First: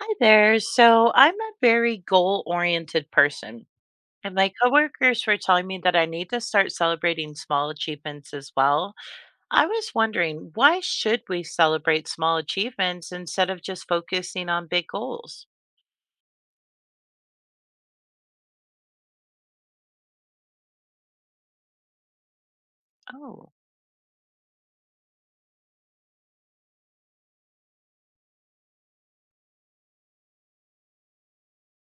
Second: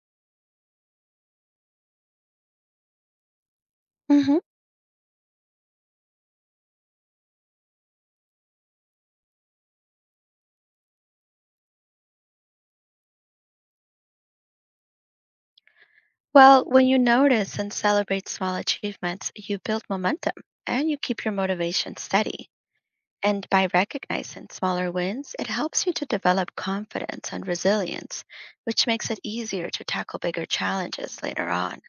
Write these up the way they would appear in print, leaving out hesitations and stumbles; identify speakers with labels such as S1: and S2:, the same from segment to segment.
S1: Hi there. So I'm a very goal-oriented person, and
S2: hmm
S1: my coworkers were telling me that I need to start celebrating small achievements as well. I was wondering, why should we celebrate small achievements instead of just focusing on big goals?
S2: Well, when you notice and celebrate small achievements, you build momentum and you keep your motivation steady. And
S1: Oh,
S2: by recognizing smaller wins, it helps you to develop confidence and resilience, which makes it easier to tackle bigger challenges later on.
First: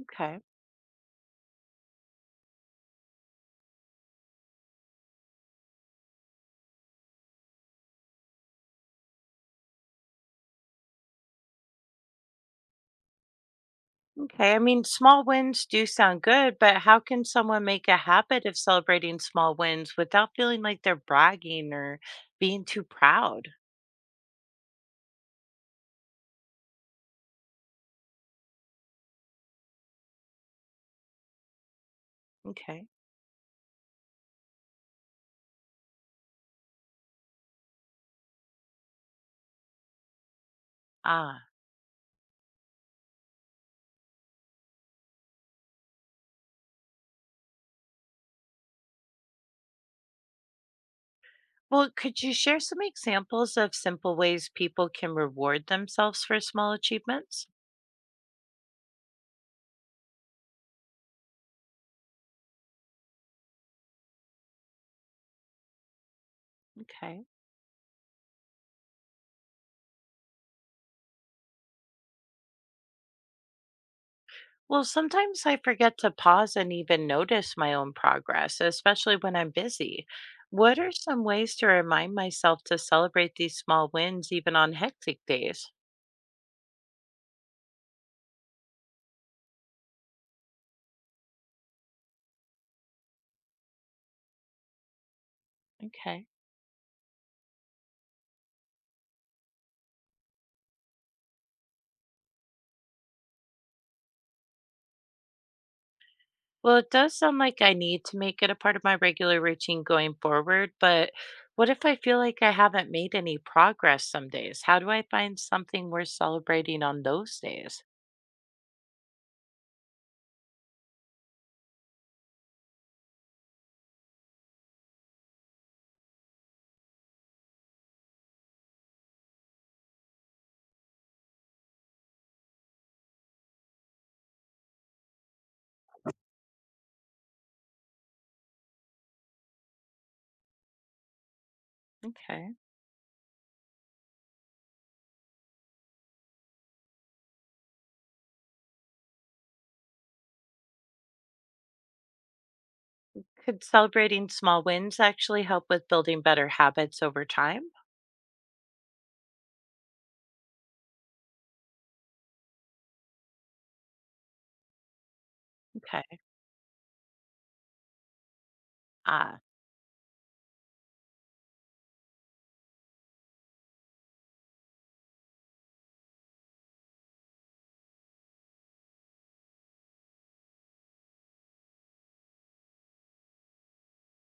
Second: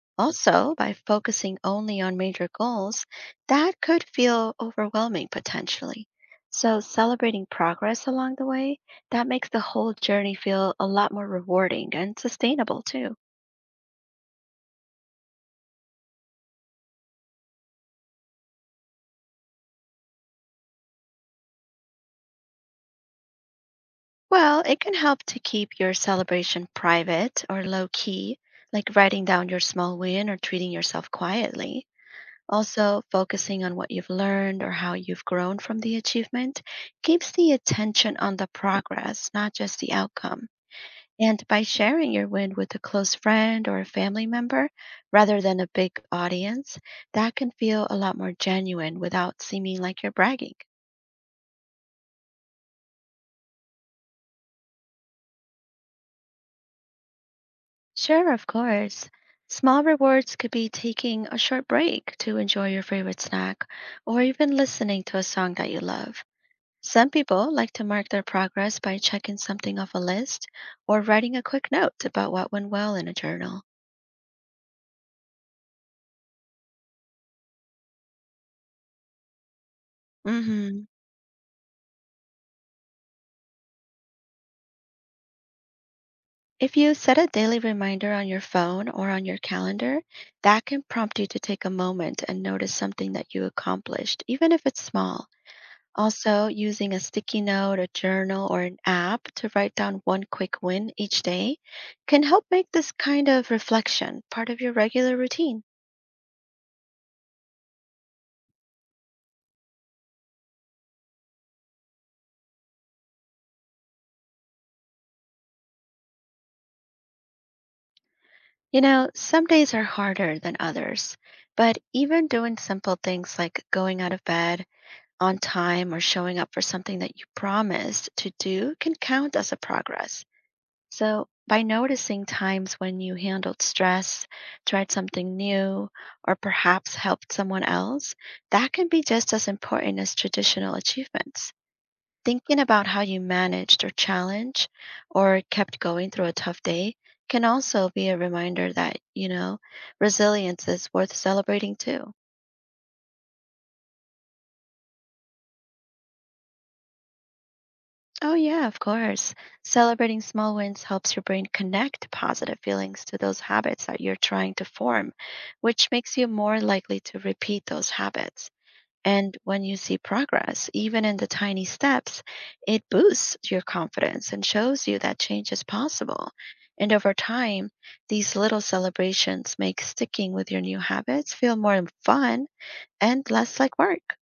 S1: okay.
S2: Also, by focusing only on major goals, that could feel overwhelming potentially. So, celebrating progress along the way, that makes the whole journey feel a lot more rewarding and sustainable too.
S1: Okay. I mean, small wins do sound good, but how can someone make a habit of celebrating small wins without feeling like they're bragging or being too proud?
S2: Well, it can help to keep your celebration private or low key, like writing down your small win or treating yourself quietly.
S1: Okay.
S2: Also, focusing on what you've learned or how you've grown from the achievement keeps the attention on the progress, not just the outcome. And
S1: Ah.
S2: by sharing your win with a close friend or a family member rather than a big audience, that can feel a lot more genuine without seeming like you're bragging.
S1: Well, could you share some examples of simple ways people can reward themselves for small achievements?
S2: Sure, of course. Small rewards could be taking a short break to enjoy your favorite snack or even listening to a song that you love. Some
S1: Okay.
S2: people like to mark their progress by checking something off a list or writing a quick note about what went well in a journal.
S1: Well, sometimes I forget to pause and even notice my own progress, especially when I'm busy. What
S2: hmm
S1: are some ways to remind myself to celebrate these small wins even on hectic days?
S2: If you set a daily reminder on your phone or on your calendar, that can prompt you to take a moment and notice something that you accomplished, even if it's small.
S1: Okay.
S2: Also, using a sticky note, a journal, or an app to write down one quick win each day can help make this kind of reflection part of your regular routine.
S1: Well, it does sound like I need to make it a part of my regular routine going forward, but what if I feel like I haven't made any progress some days? How do I find something worth celebrating on those days?
S2: You know, some days are harder than others, but even doing simple things like going out of bed on time or showing up for something that you promised to do can count as a progress. So, by noticing times when you handled stress, tried something new, or perhaps helped someone else, that can be just as important as traditional achievements.
S1: Okay.
S2: Thinking about how you managed or challenged or kept going through a tough day can also be a reminder that, you know, resilience is worth celebrating too.
S1: Could celebrating small wins actually help with building better habits over time?
S2: Oh, yeah, of course. Celebrating small wins helps your brain connect positive feelings to those habits that you're trying to form, which makes
S1: Okay.
S2: you more likely to repeat those habits. And
S1: Ah,
S2: when you see progress, even in the tiny steps, it boosts your confidence and shows you that change is possible. And over time, these little celebrations make sticking with your new habits feel more fun and less like work.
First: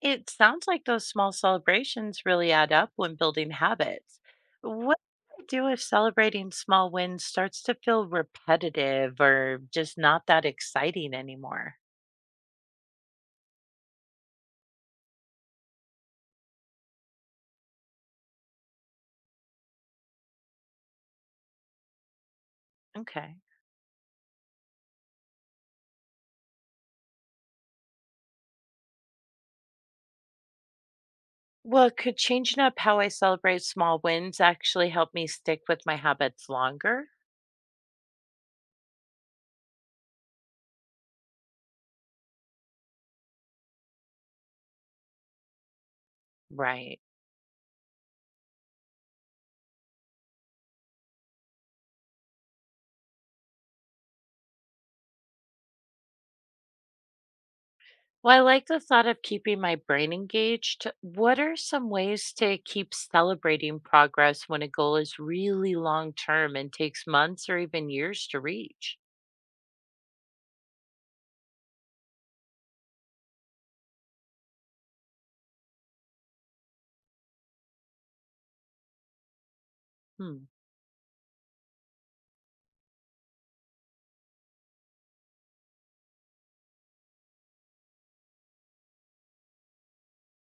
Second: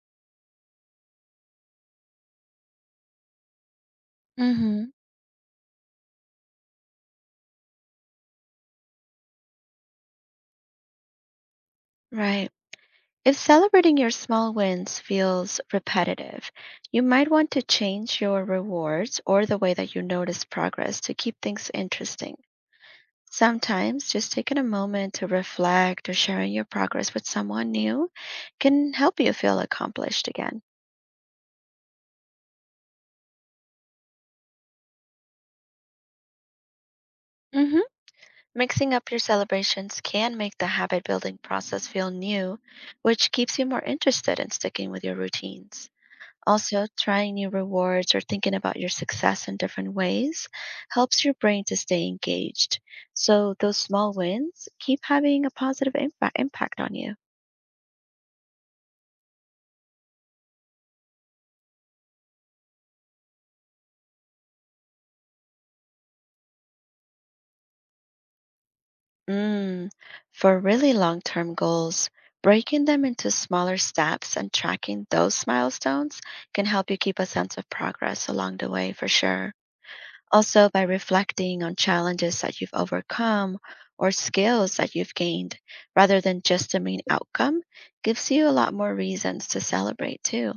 S1: it sounds like those small celebrations really add up when building habits.
S2: Mm-hmm.
S1: What do I do if celebrating small wins starts to feel repetitive or just not that exciting anymore?
S2: Right. If celebrating your small wins feels repetitive, you might want to change your rewards or the way that you notice progress to keep things interesting.
S1: Okay.
S2: Sometimes just taking a moment to reflect or sharing your progress with someone new can help you feel accomplished again.
S1: Well, could changing up how I celebrate small wins actually help me stick with my habits longer?
S2: hmm Mixing up your celebrations can make the habit building process feel new, which keeps you more interested in sticking with your routines. Also,
S1: Right.
S2: trying new rewards or thinking about your success in different ways helps your brain to stay engaged. So, those small wins keep having a positive impact on you.
S1: Well, I like the thought of keeping my brain engaged. What are some ways to keep celebrating progress when a goal is really long term and takes months or even years to reach?
S2: Mm, for really long term goals, breaking them into smaller steps and tracking those milestones can help you keep a sense of progress along the way for sure.
S1: Hmm.
S2: Also, by reflecting on challenges that you've overcome or skills that you've gained, rather than just the main outcome, gives you a lot more reasons to celebrate too.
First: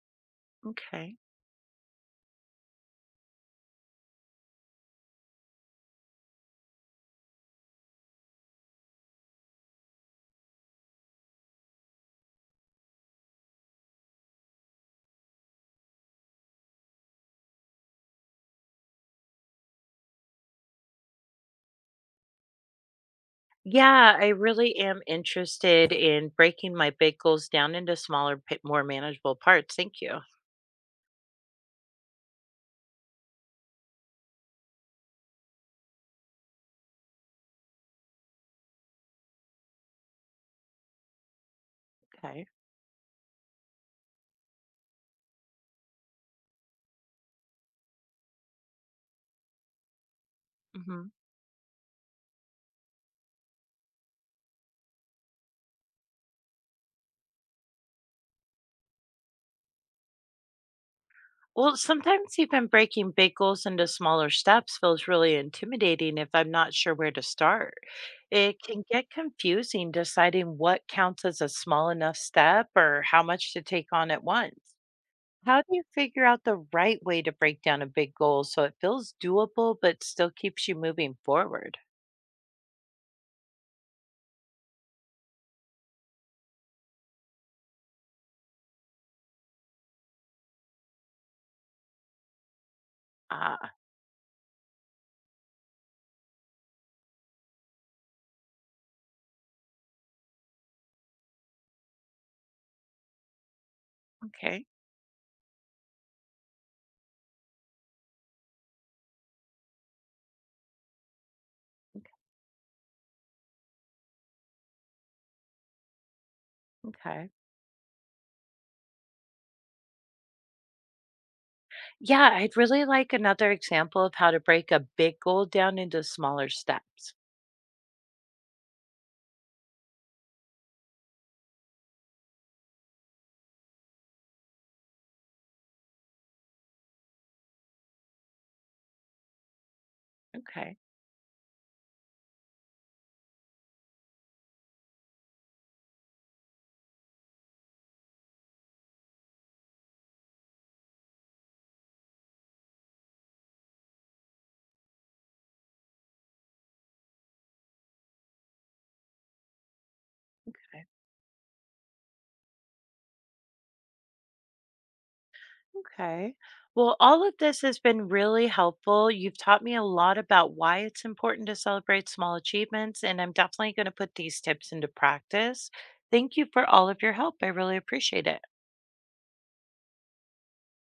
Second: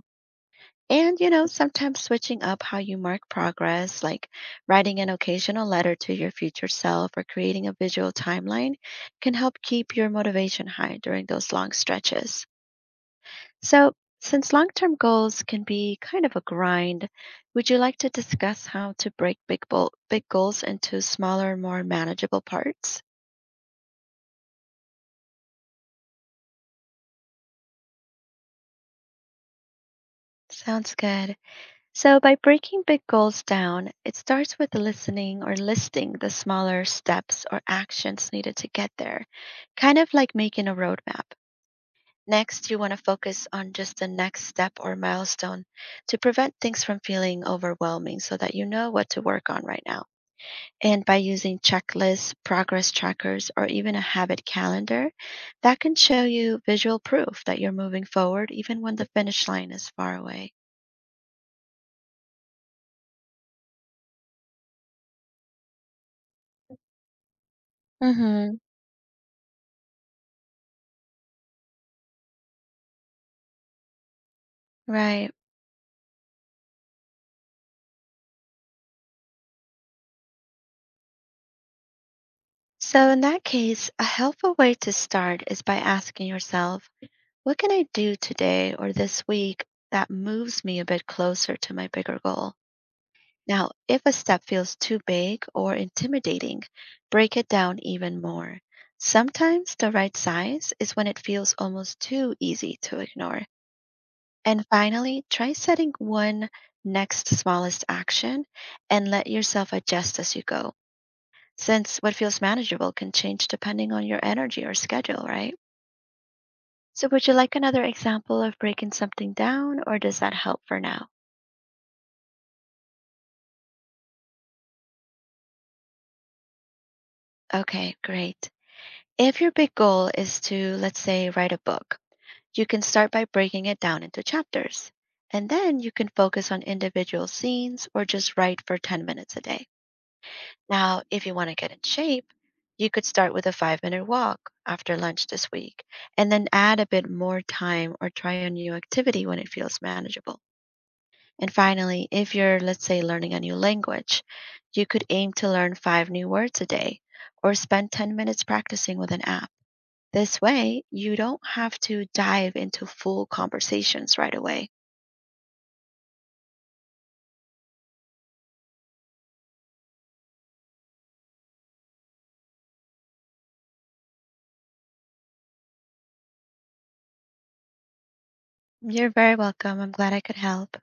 S2: And,
S1: Okay.
S2: you know, sometimes switching up how you mark progress, like writing an occasional letter to your future self or creating a visual timeline, can help keep your motivation high during those long stretches. So, since long term goals can be kind of a grind, would you like to discuss how to break big, big goals into smaller, more manageable parts?
S1: Yeah, I really am interested in breaking my big goals down into smaller, more manageable parts. Thank you.
S2: Sounds good. So, by breaking big goals down, it starts with listening or listing the smaller steps or actions needed to get there, kind of like making a roadmap.
S1: Okay.
S2: Next, you want to focus on just the next step or milestone to prevent things from feeling overwhelming so that you know what to work on right now. And
S1: hmm
S2: by using checklists, progress trackers, or even a habit calendar, that can show you visual proof that you're moving forward even when the finish line is far away.
S1: Well, sometimes even breaking big goals into smaller steps feels really intimidating if I'm not sure where to start.
S2: Mm-hmm.
S1: It can get confusing deciding what counts as a small enough step or how much to take on at once.
S2: Right.
S1: How do you figure out the right way to break down a big goal so it feels doable but still keeps you moving forward?
S2: So, in that case, a helpful way to start is by asking yourself, what can I do today or this week that moves me a bit closer to my bigger goal? Now,
S1: Ah,
S2: if a step feels too big or intimidating, break it down even more. Sometimes the right size is when it feels almost too easy to ignore. And
S1: okay.
S2: finally, try setting one next smallest action and let yourself adjust as you go, since what feels manageable can change depending on your energy or schedule, right? So, would
S1: Okay.
S2: you like another example of breaking something down, or does that help for now?
S1: Yeah, I'd really like another example of how to break a big goal down into smaller steps.
S2: Okay, great. If your big goal is to, let's say, write a book, you can start by breaking it down into chapters, and then you can focus on individual scenes or just write for 10 minutes a day.
S1: Okay.
S2: Now, if you want to get in shape, you could start with a 5 minute walk after lunch this week, and then add a bit more time or try a new activity when it feels manageable. And finally, if you're, let's say, learning a new language, you could aim to learn five new words a day or spend 10 minutes practicing with an app. This way, you don't have to dive into full conversations right away.
S1: Okay. Well, all of this has been really helpful. You've taught me a lot about why it's important to celebrate small achievements, and I'm definitely going to put these tips into practice. Thank you for all of your help. I really appreciate it.
S2: You're very welcome. I'm glad I could help.